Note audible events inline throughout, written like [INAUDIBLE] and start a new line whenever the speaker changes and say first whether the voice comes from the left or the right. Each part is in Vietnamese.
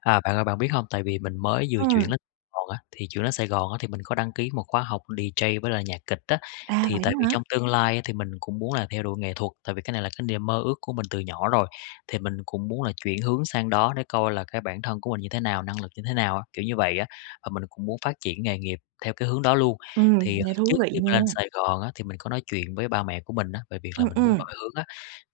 left: À, bạn ơi, bạn biết hông, tại vì mình mới vừa
right: Ừm.
left: chuyển lên [UNINTELLIGIBLE] Gòn á, thì chuyển lên Sài Gòn á, thì mình có đăng ký một khóa học DJ với lại nhạc kịch á.
right: À,
left: Thì
right: vậy đó
left: tại vì
right: hả?
left: trong tương lai á thì mình cũng muốn là theo đuổi nghệ thuật, tại vì cái này là cái niềm mơ ước của mình từ nhỏ rồi, thì mình cũng muốn là chuyển hướng sang đó, để coi là cái bản thân của mình như thế nào, năng lực như thế nào á, kiểu như vậy á. Và mình cũng muốn phát triển nghề nghiệp theo cái hướng đó luôn.
right: Ừm,
left: Thì, à,
right: nghe thú
left: trước
right: vị
left: khi mà lên
right: nha.
left: Sài Gòn á, thì mình có nói chuyện với ba mẹ của mình á về việc là
right: Ừm,
left: mình muốn
right: ừm.
left: đổi hướng á,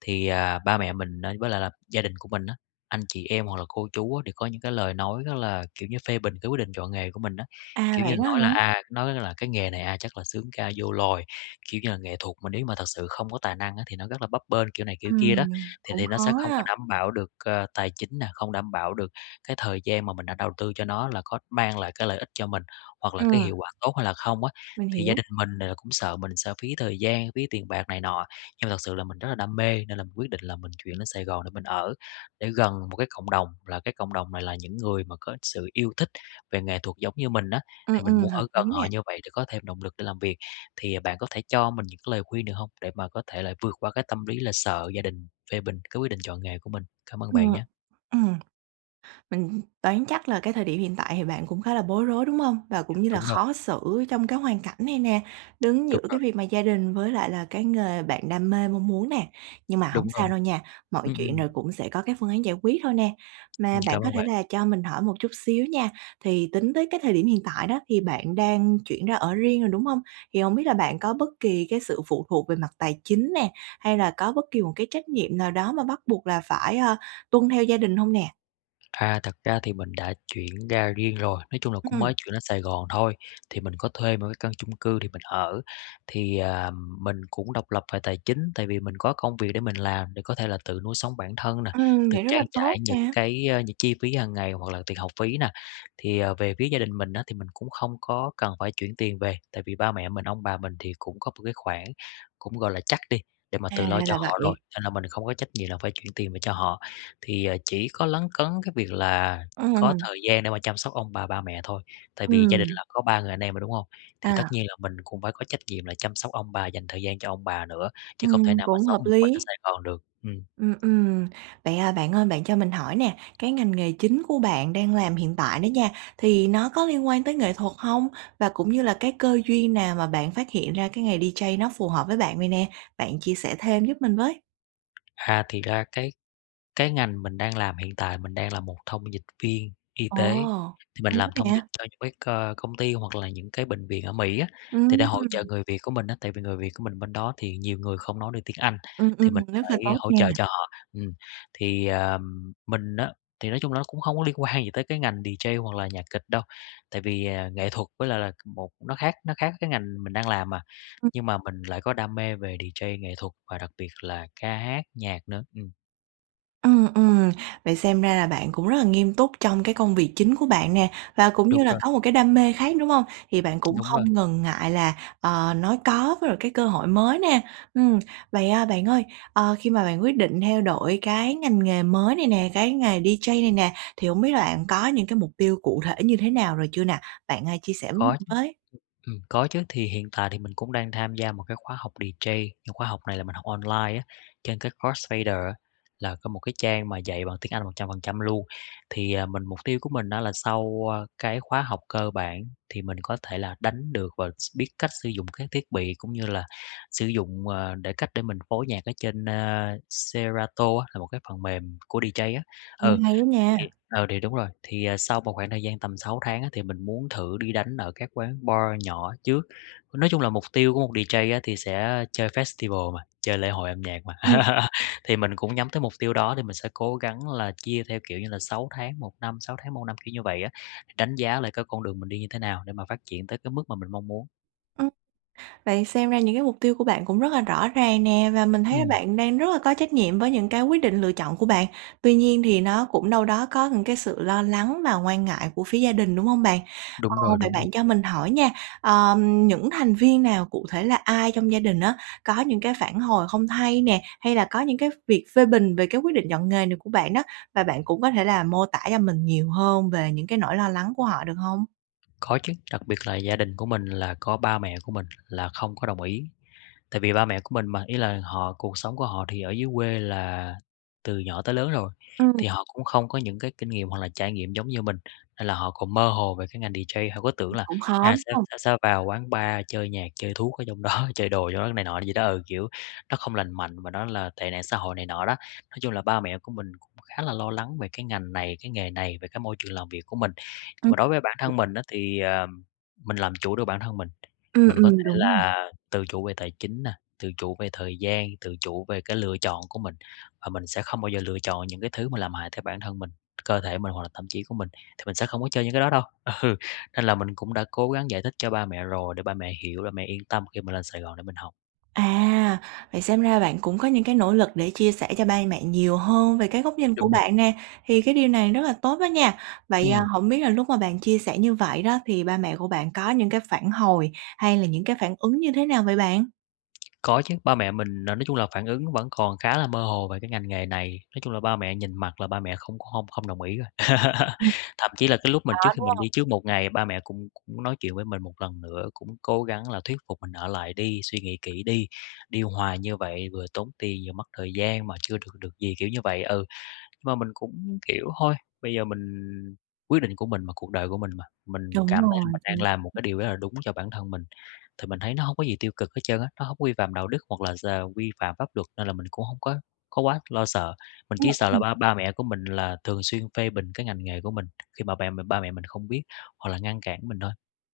left: thì, à, ba mẹ mình ấy với lại là gia đình của mình á, anh chị em hoặc là cô chú á, đều có những cái lời nói rất là kiểu như, phê bình cái quyết định chọn nghề của mình á.
right: À,
left: Kiểu như
right: vậy đó
left: nói là
right: hả?
left: à nói là: "Cái nghề này, à, chắc là xướng ca vô loài, kiểu như là nghệ thuật mà nếu như mà thật sự không có tài năng á thì nó rất là bấp bênh", kiểu này kiểu kia đó.
right: Ừm,
left: Thì
right: cũng
left: thì nó sẽ
right: khó
left: không có
right: ha.
left: đảm bảo được, ờ, tài chính nè, không đảm bảo được cái thời gian mà mình đã đầu tư cho nó, là có mang lại cái lợi ích cho mình, hoặc là
right: Ừm.
left: cái hiệu quả tốt hay là không á,
right: Mình
left: thì gia
right: hiểu.
left: đình mình, à, cũng sợ mình sẽ phí thời gian, phí tiền bạc này nọ. Nhưng mà thật sự là mình rất là đam mê, nên là mình quyết định là mình chuyển lên Sài Gòn để mình ở, để gần một cái cộng đồng, là cái cộng đồng này là những người mà có sự yêu thích về nghệ thuật giống như mình á,
right: Ừm,
left: thì mình
right: ừm,
left: muốn
right: hợp
left: ở gần
right: lý
left: họ
right: nè.
left: như vậy để có thêm động lực để làm việc. Thì bạn có thể cho mình những cái lời khuyên được hông? Để mà có thể là vượt qua cái tâm lý là sợ gia đình phê bình cái quyết định chọn nghề của mình? Cảm ơn
right: Ừm,
left: bạn nhá.
right: ừm. Mình đoán chắc là cái thời điểm hiện tại thì bạn cũng khá là bối rối, đúng hông? Và cũng như là
left: Đúng rồi.
right: khó xử trong cái hoàn cảnh này nè, đứng giữa
left: Đúng
right: cái
left: rồi.
right: việc mà gia đình với lại là cái nghề bạn đam mê, mong muốn nè. Nhưng mà hổng
left: Đúng
right: sao
left: rồi.
right: đâu nha, mọi
left: Ừm,
right: chuyện
left: ừm.
right: rồi cũng sẽ có cái phương án giải quyết thôi nè.
left: Ừm,
right: Mà bạn
left: cảm
right: có
left: ơn
right: thể
left: bạn.
right: là cho mình hỏi một chút xíu nha. Thì tính tới cái thời điểm hiện tại đó thì bạn đang chuyển ra ở riêng rồi, đúng hông? Thì hông biết là bạn có bất kỳ cái sự phụ thuộc về mặt tài chính nè, hay là có bất kỳ một cái trách nhiệm nào đó mà bắt buộc là phải, ơ, tuân theo gia đình hông nè?
left: À, thật ra thì mình đã chuyển ra riêng rồi. Nói chung là cũng
right: Ừm.
left: mới chuyển lên Sài Gòn thôi, thì mình có thuê một cái căn chung cư để mình ở. Thì, ờm, mình cũng độc lập về tài chính, tại vì mình có công việc để mình làm để có thể là tự nuôi sống bản thân nè,
right: Ừm,
left: tự
right: vậy rất là
left: trang trải
right: tốt
left: những
right: nè.
left: cái những chi phí hằng ngày hoặc là tiền học phí nè. Thì, à, về phía gia đình mình á thì mình cũng không có cần phải chuyển tiền về, tại vì ba mẹ mình, ông bà mình thì cũng có một cái khoản, cũng gọi là chắc đi, để mà
right: À,
left: tự lo
right: ra
left: cho
right: là
left: họ rồi,
right: vậy.
left: nên là mình không có trách nhiệm là phải chuyển tiền về cho họ. Thì chỉ có lấn cấn cái việc là có
right: Ừm.
left: thời gian để mà chăm sóc ông bà, ba mẹ thôi. Tại vì gia đình
right: Ừm.
left: là có 3 người anh em rồi, đúng hông? Thì tất
right: À.
left: nhiên là mình cũng phải có trách nhiệm là chăm sóc ông bà, dành thời gian cho ông bà nữa, chứ không thể
right: Ừm,
left: nào mà
right: cũng
left: sống
right: hợp
left: một mình ở
right: lí.
left: Sài Gòn được. Ừm.
right: Ừm, ừm. Vậy, à, bạn ơi, bạn cho mình hỏi nè, cái ngành nghề chính của bạn đang làm hiện tại đó nha, thì nó có liên quan tới nghệ thuật hông? Và cũng như là cái cơ duyên nào mà bạn phát hiện ra cái nghề DJ nó phù hợp với bạn vậy nè? Bạn chia sẻ thêm giúp mình với.
left: À, thiệt ra cái cái ngành mình đang làm hiện tại mình đang là một thông dịch viên y
right: Ồ,
left: tế. Thì mình
right: tốt
left: làm thông dịch
right: nè!
left: cho những cái c công ty hoặc là những cái bệnh viện ở Mỹ á, thì để hỗ trợ
right: Ừm!
left: người Việt của mình á. Tại vì người Việt của mình bên đó thì nhiều người không nói được tiếng Anh,
right: Ừm,
left: thì
right: ừm,
left: mình
right: rất là
left: phải
right: tốt
left: hỗ trợ
right: nha.
left: cho họ, ừm. Thì, ờm, mình á, thì nói chung là nó cũng hông có liên quan gì tới cái ngành DJ hoặc là nhạc kịch đâu, tại vì, à, nghệ thuật với lại là c một nó khác nó khác với cái ngành mình đang làm mà.
right: Ừm.
left: Nhưng mà mình lại có đam mê về DJ nghệ thuật và đặc biệt là ca hát, nhạc nữa, ừm.
right: Ừm, ừm, vậy xem ra là bạn cũng rất là nghiêm túc trong cái công việc chính của bạn nè, và cũng
left: Đúng
right: như là
left: rồi.
right: có một cái đam mê khác, đúng hông? Thì bạn cũng
left: Đúng rồi.
right: không ngần ngại là, ờ, nói có với lại cái cơ hội mới nè. Ừm. Vậy, ờ, bạn ơi, ờ, khi mà bạn quyết định theo đổi cái ngành nghề mới này nè, cái nghề DJ này nè, thì hổng biết là bạn có những cái mục tiêu cụ thể như thế nào rồi chưa nè? Bạn, à, chia sẻ với mình
left: Có chứ.
right: với.
left: Ừm, ừm, có chứ. Thì hiện tại thì mình cũng đang tham gia một cái khóa học DJ. Khóa học này là mình học online á, trên cái Crossfader á, là có một cái trang mà dạy bằng tiếng Anh 100% luôn. Thì, à, mình mục tiêu của mình á là sau cái khóa học cơ bản thì mình có thể là đánh được và s biết cách sử dụng các thiết bị, cũng như là sử dụng, ờ, để cách để mình phối nhạc ở trên, ờ, Serato á, là một cái phần mềm của DJ á.
right: Nghe
left: Ừ,
right: hay á nha.
left: thì ờ, thì đúng rồi. Thì sau một khoảng thời gian tầm 6 tháng á thì mình muốn thử đi đánh ở các quán bar nhỏ trước. Nói chung là mục tiêu của một DJ á thì sẽ chơi festival mà, chơi lễ hội âm nhạc mà.
right: Ừm.
left: [LAUGHS] Thì mình cũng nhắm tới mục tiêu đó, thì mình sẽ cố gắng là chia theo, kiểu như là, 6 tháng, 1 năm, 6 tháng 1 năm, kiểu như vậy á, đánh giá lại cái con đường mình đi như thế nào để mà phát triển tới cái mức mà mình mong muốn.
right: Ừm. Vậy xem ra những cái mục tiêu của bạn cũng rất là rõ ràng nè, và mình thấy là
left: Ừm.
right: bạn đang rất là có trách nhiệm với những cái quyết định, lựa chọn của bạn. Tuy nhiên thì nó cũng đâu đó có những cái sự lo lắng và quan ngại của phía gia đình, đúng hông bạn? Ờ,
left: Đúng rồi,
right: vậy
left: đúng r
right: bạn cho mình hỏi nha, ờm, những thành viên nào, cụ thể là ai trong gia đình á, có những cái phản hồi không hay nè, hay là có những cái v việc phê bình về cái quyết định chọn nghề này của bạn đó? Và bạn cũng có thể là mô tả cho mình nhiều hơn về những cái nỗi lo lắng của họ được hông?
left: Có chứ, đặc biệt là gia đình của mình là có ba mẹ của mình là không có đồng ý. Tại vì ba mẹ của mình mà, ý là họ cuộc sống của họ thì ở dưới quê là từ nhỏ tới lớn rồi,
right: Ừm.
left: thì họ cũng không có những cái kinh nghiệm hoặc là trải nghiệm giống như mình, nên là họ còn mơ hồ về cái ngành DJ. Họ cứ tưởng
right: Ừm,
left: là
right: cũng khó,
left: à,
right: đúng
left: sẽ
right: hông?
left: sẽ vào quán bar chơi nhạc, chơi thuốc ở trong đó, chơi đồ trong đó, này nọ gì đó ừ, kiểu nó không lành mạnh và nó là tệ nạn xã hội này nọ đó. Nói chung là ba mẹ của mình cũng khá là lo lắng về cái ngành này, cái nghề này, về cái môi trường làm việc của mình. Nhưng
right: Ừm.
left: mà đối với bản thân mình á thì, ờm, mình làm chủ được bản thân mình.
right: Ừm,
left: Mình có
right: ừm,
left: thể
right: đúng rồi.
left: là tự chủ về tài chính nè, tự chủ về thời gian, tự chủ về cái lựa chọn của mình. Và mình sẽ không bao giờ lựa chọn những cái thứ mà làm hại tới bản thân mình, cơ thể mình, hoặc là tâm trí của mình, thì mình sẽ không có chơi những cái đó đâu, ừ. Nên là mình cũng đã cố gắng giải thích cho ba mẹ rồi để ba mẹ hiểu, ba mẹ yên tâm khi mình lên Sài Gòn để mình học.
right: À! Vậy xem ra bạn cũng có những cái nỗ lực để chia sẻ cho bai mẹ nhiều hơn về cái góc nhìn của
left: Đúng rồi.
right: bạn nè. Thì cái điều này rất là tốt đó nha! Vậy, à,
left: Ừm.
right: hổng biết là lúc mà bạn chia sẻ như vậy đó thì ba mẹ của bạn có những cái phản hồi hay là những cái phản ứng như thế nào vậy bạn?
left: Có chứ, ba mẹ mình n nói chung là phản ứng vẫn còn khá là mơ hồ về cái ngành nghề này. Nói chung là ba mẹ nhìn mặt là ba mẹ không không-không đồng ý rồi. [CHUCKLES]
right: Đó,
left: Thậm chí là cái lúc mà trước khi
right: đúng
left: mình
right: hông?
left: đi trước một ngày ba mẹ cũng cũng nói chuyện với mình một lần nữa, cũng cố gắng là thuyết phục mình ở lại đi, suy nghĩ kỹ đi, đi hoài như vậy vừa tốn tiền vừa mất thời gian mà chưa được được gì, kiểu như vậy, ừ. Nhưng mà mình cũng, kiểu, thôi, bây giờ mình quyết định của mình mà, cuộc đời của mình mà. Mình
right: Đúng
left: cảm thấy là
right: rồi,
left: mình
right: ch
left: đang làm một cái điều rất là đúng cho bản thân mình, thì mình thấy nó hông có gì tiêu cực hết trơn á, nó hông có vi phạm đạo đức hoặc là d vi phạm pháp luật, nên là mình cũng hông có có quá lo sợ. Mình
right: Ừm,
left: chỉ sợ là
right: ừm.
left: ba ba mẹ của mình là thường xuyên phê bình cái ngành nghề của mình khi mà bẹ ba mẹ mình không biết, hoặc là ngăn cản mình thôi.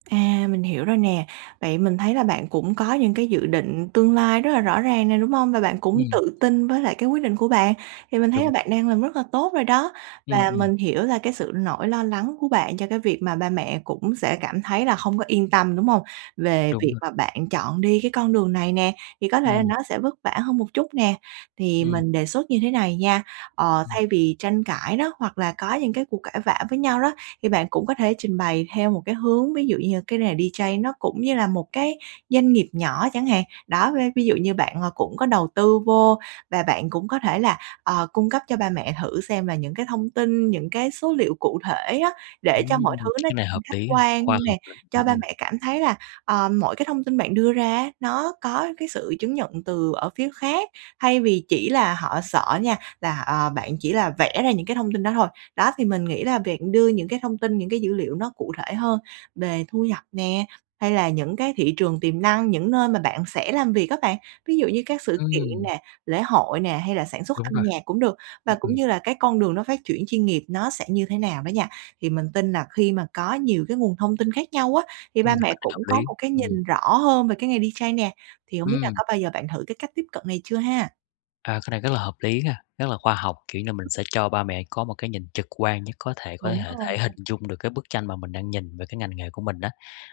right: À, mình hiểu rồi nè. Vậy mình thấy là bạn cũng có những cái dự định tương lai rất là rõ ràng nè, đúng hông? Và bạn cũng
left: Ừm.
right: tự tin với lại cái quyết định của bạn. Thì mình thấy là
left: Đúng rồi.
right: bạn đang làm rất là tốt rồi đó.
left: Ừm,
right: Và
left: ừm.
right: mình hiểu là cái sự nỗi lo lắng của bạn cho cái việc mà ba mẹ cũng sẽ cảm thấy là không có yên tâm, đúng hông? Về
left: Đúng
right: việc
left: rồi.
right: mà bạn chọn đi cái con đường này nè thì có thể là
left: Ừm.
right: nó sẽ vất vả hơn một chút nè. Thì
left: Ừm.
right: mình đề xuất như thế này nha, ờ,
left: Ừm.
right: thay vì tranh cãi đó, hoặc là có những cái cuộc cãi vã với nhau đó, thì bạn cũng có thể trình bày theo một cái hướng ví dụ như cái nghề DJ này nó cũng như là một cái doanh nghiệp nhỏ chẳng hạn, đó, ve ví dụ như bạn cũng có đầu tư vô. Và bạn cũng có thể là, ờ, cung cấp cho ba mẹ thử xem là những cái thông tin, những cái số liệu cụ thể á, để cho mọi
left: Ừm!
right: thứ nó,
left: Cái này
right: ừm,
left: hợp
right: khách
left: lý à,
right: quan
left: khoa
right: nè.
left: học à,
right: Cho ba
left: ừm.
right: mẹ cảm thấy là, ờ, mỗi cái thông tin bạn đưa ra á nó có cái sự chứng nhận từ ở phía khác, thay vì chỉ là họ sợ nha là, ờ, bạn chỉ là vẽ ra những cái thông tin đó thôi. Đó, thì mình nghĩ là việc đưa những cái thông tin, những cái dữ liệu nó cụ thể hơn về thu nhập nè, hay là những cái thị trường tiềm năng, những nơi mà bạn sẽ làm việc á bạn, ví dụ như các sự kiện
left: Ừm.
right: nè, lễ hội nè, hay là sản xuất
left: Đúng
right: âm
left: rồi.
right: nhạc cũng được, và
left: Ừm,
right: cũng
left: ừm.
right: như là cái con đường nó phát chuyển chuyên nghiệp nó sẽ như thế nào đó nha, thì mình tin là khi mà có nhiều cái nguồn thông tin khác nhau á, thì ba
left: Ừm,
right: mẹ
left: cái này hợp
right: cũng có
left: lý.
right: một cái
left: Ừm.
right: nhìn rõ hơn về cái nghề DJ nè. Thì hổng biết là
left: Ừm.
right: có bao giờ bạn thử cái cách tiếp cận này chưa ha?
left: À, cái này rất là hợp lý nha, rất là khoa học. Kiểu như mình sẽ cho ba mẹ có một cái nhìn trực quan nhất có thể, có
right: Đúng
left: hể
right: rồi.
left: thể hình dung được cái bức tranh mà mình đang nhìn về cái ngành nghề của mình á.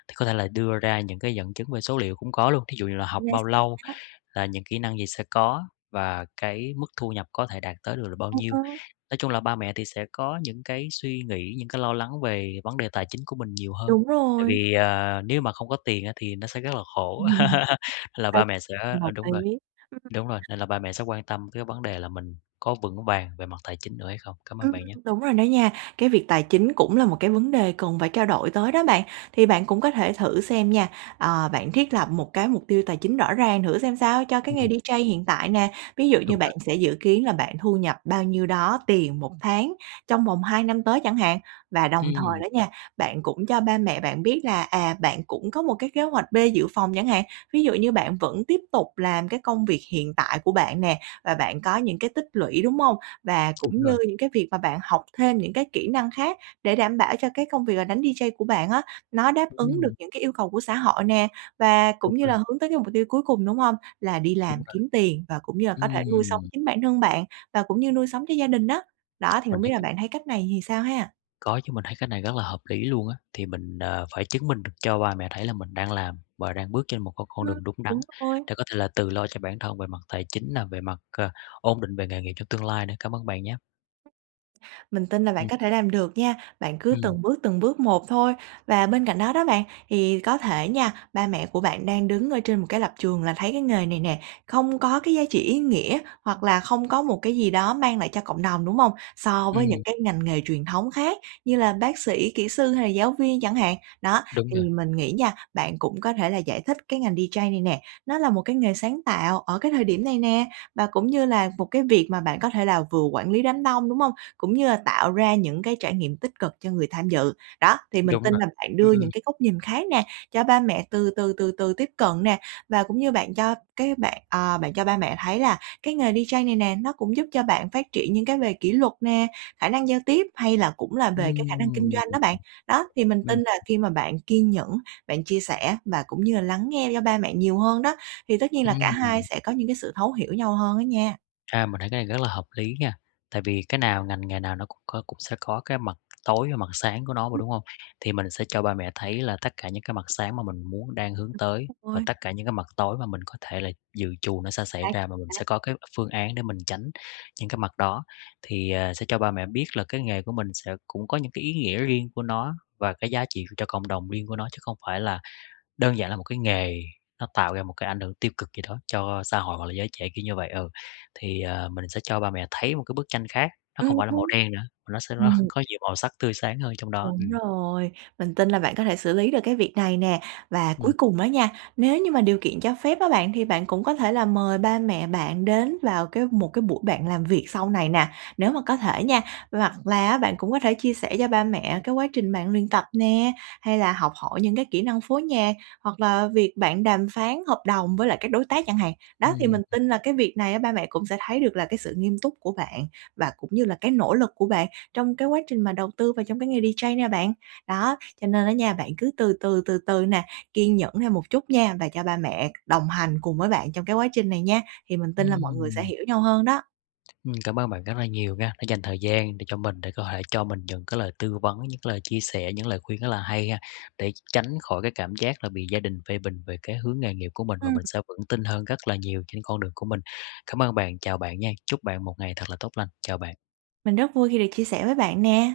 left: Thì có thể là đưa ra những cái dẫn chứng về số liệu cũng có luôn, thí dụ như là học bao lâu,
right: [UNINTELLIGIBLE]
left: là những kỹ năng gì sẽ có và cái mức thu nhập có thể đạt tới được là bao nhiêu.
right: [UNINTELLIGIBLE]
left: Nói chung là ba mẹ thì sẽ có những cái suy nghĩ, những cái lo lắng về vấn đề tài chính của mình nhiều hơn,
right: Đúng
left: tại
right: rồi.
left: vì, ờ, nếu mà không có tiền á thì nó sẽ rất là khổ,
right: [LAUGHS]
left: [LAUGHS]
right: Chính
left: nên là
right: xác,
left: ba mẹ sẽ
right: mình
left: ờ,
right: đồng
left: đúng rồi.
right: ý. [UNINTELLIGIBLE]
left: Đúng rồi, nên là ba mẹ sẽ quan tâm tới cái vấn đề là mình có vững vàng về mặt tài chính nữa hay không. Cảm ơn
right: Ừm,
left: bạn nhé.
right: đúng rồi đó nha. Cái việc tài chính cũng là một cái vấn đề cần phải trao đổi tới đó bạn. Thì bạn cũng có thể thử xem nha, ờ, bạn thiết lập một cái mục tiêu tài chính rõ ràng thử xem sao cho cái nghề
left: Ừm.
right: DJ hiện tại nè. Ví dụ như
left: Đúng
right: bạn
left: rồi.
right: sẽ dự kiến là bạn thu nhập bao nhiêu đó tiền 1 tháng trong vòng 2 năm tới chẳng hạn. Và đồng thời
left: Ừm.
right: đó nha, bạn cũng cho ba mẹ bạn biết là, à, bạn cũng có một cái kế hoạch B dự phòng chẳng hạn. Ví dụ như bạn vẫn tiếp tục làm cái công việc hiện tại của bạn nè, và bạn có những cái tích lũy, đúng hông? Và
left: Đúng
right: cũng
left: rồi.
right: như những cái việc mà bạn học thêm những cái kỹ năng khác để đảm bảo cho cái công việc là đánh DJ của bạn á, nó đáp ứng được
left: Ừm.
right: những cái yêu cầu của xã hội nè, và
left: Đúng
right: cũng như
left: rồi.
right: là hướng tới cái mục tiêu cuối cùng, đúng hông? Là đi
left: Đúng
right: làm
left: rồi.
right: kiếm tiền, và cũng như là có thể nuôi sống
left: Ừm.
right: chính bản thân bạn, và cũng như nuôi sống cho gia đình á. Đó, thì
left: Mình
right: hông biết
left: thấy
right: là
left: cách
right: bạn thấy cách này thì sao ha?
left: Có chứ, mình thấy cái này rất là hợp lý luôn á. Thì mình, ờ, phải chứng minh được cho ba mẹ thấy là mình đang làm và đang bước trên một cái con
right: Ừm,
left: đường đúng đắn
right: đúng rồi.
left: để có thể là tự lo cho bản thân về mặt tài chính nè, về mặt, ờ ổn định về nghề nghiệp trong tương lai nữa. Cảm ơn bạn nhé.
right: Mình tin là bạn
left: Ừm.
right: có thể làm được nha. Bạn cứ
left: Ừm.
right: từng bước, từng bước một thôi. Và bên cạnh đó đó bạn, thì có thể nha, ba mẹ của bạn đang đứng ở trên một cái lập trường là thấy cái nghề này nè không có cái giá trị ý nghĩa, hoặc là không có một cái gì đó mang lại cho cộng đồng, đúng hông? So với những
left: Ừm.
right: cái ngành nghề truyền thống khác như là bác sĩ, kĩ sư hay là giáo viên chẳng hạn. Đó,
left: Đúng
right: thì
left: rồi.
right: mình nghĩ nha, bạn cũng có thể là giải thích cái ngành DJ này nè, nó là một cái nghề sáng tạo ở cái thời điểm này nè, và cũng như là một cái việc mà bạn có thể là vừa quản lý đám đông, đúng hông? Cũng như là tạo ra những cái trải nghiệm tích cực cho người tham dự. Đó, thì mình
left: Đúng
right: tin
left: rồi.
right: là bạn
left: Ừm,
right: đưa
left: ừm.
right: những cái góc nhìn khác nè cho ba mẹ từ từ, từ từ tiếp cận nè, và cũng như bạn cho cái bạn ờ, bạn cho ba mẹ thấy là cái nghề DJ này nè, nó cũng giúp cho bạn phát triển những cái về kỷ luật nè, khả năng giao tiếp, hay là cũng là về cái khả năng kinh
left: Ừm.
right: doanh đó bạn. Đó, thì mình tin
left: Ừm.
right: là khi mà bạn kiên nhẫn, bạn chia sẻ, và cũng như là lắng nghe do ba mẹ nhiều hơn đó, thì tất nhiên là cả hai
left: Ừm.
right: sẽ có những cái sự thấu hiểu nhau hơn á nha.
left: À, mình thấy cái này rất là hợp lý nha, tại vì cái nào, ngành nghề nào nó cũng có cũng sẽ có cái mặt tối và mặt sáng của nó mà, đúng hông? Thì mình sẽ cho ba mẹ thấy là tất cả những cái mặt sáng mà mình muốn đang hướng
right: Ừm,
left: tới,
right: đúng
left: và
right: rồi.
left: tất cả những cái mặt tối mà mình có thể là dự trù nó sẽ xảy
right: Chính xác,
left: ra, và
right: chính
left: mình
right: xác.
left: sẽ có cái phương án để mình tránh những cái mặt đó. Thì, ờ, sẽ cho ba mẹ biết là cái nghề của mình sẽ cũng có những cái ý nghĩa riêng của nó và cái giá trị cho cộng đồng riêng của nó, chứ không phải là đơn giản là một cái nghề nó tạo ra một cái ảnh hưởng tiêu cực gì đó cho xã hội hoặc là giới trẻ, kiểu như vậy, ừ. Thì, ờ, mình sẽ cho ba mẹ thấy một cái bức tranh khác; nó không
right: Ừm.
left: phải là màu
right: [UNINTELLIGIBLE]
left: đen nữa, mà nó sẽ [CHUCKLES] nó
right: Ừm.
left: có nhiều màu sắc tươi sáng hơn trong đó,
right: Đúng
left: ừm.
right: rồi, mình tin là bạn có thể xử lý được cái việc này nè. Và cuối
left: Ừm.
right: cùng á nha, nếu như mà điều kiện cho phép á bạn, thì bạn cũng có thể là mời ba mẹ bạn đến vào cái một cái buổi bạn làm việc sau này nè, nếu mà có thể nha. Hoặc là á bạn cũng có thể chia sẻ cho ba mẹ cái quá trình bạn luyện tập nè, hay là học hỏi những cái kỹ năng phối nhạc, hoặc là việc bạn đàm phán hợp đồng với lại các đối tác chẳng hạn. Đó, thì mình
left: Ừm.
right: tin là cái việc này á ba mẹ cũng sẽ thấy được là cái sự nghiêm túc của bạn, và cũng như là cái nỗ lực của bạn trong cái quá trình mà đầu tư vào trong cái nghề DJ nè bạn. Đó, cho nên á nha bạn cứ từ từ, từ từ nè, kiên nhẫn thêm một chút nha, và cho ba mẹ đồng hành cùng với bạn trong cái quá trình này nha. Thì mình tin là mọi người sẽ
left: Ừm.
right: hiểu nhau hơn đó.
left: Ừm, cảm ơn bạn rất là nhiều nha đã dành thời gian để cho mình để có thể cho mình những cái lời tư vấn, những cái lời chia sẻ, những lời khuyên rất là hay ha để tr tránh khỏi cái cảm giác là bị gia đình phê bình về cái hướng nghề nghiệp của mình, và
right: Ừm.
left: mình sẽ vững tin hơn rất là nhiều trên con đường của mình. Cảm ơn bạn, chào bạn nha. Chúc bạn một ngày thật là tốt lành. Chào bạn.
right: Mình rất vui khi được chia sẻ với bạn nè.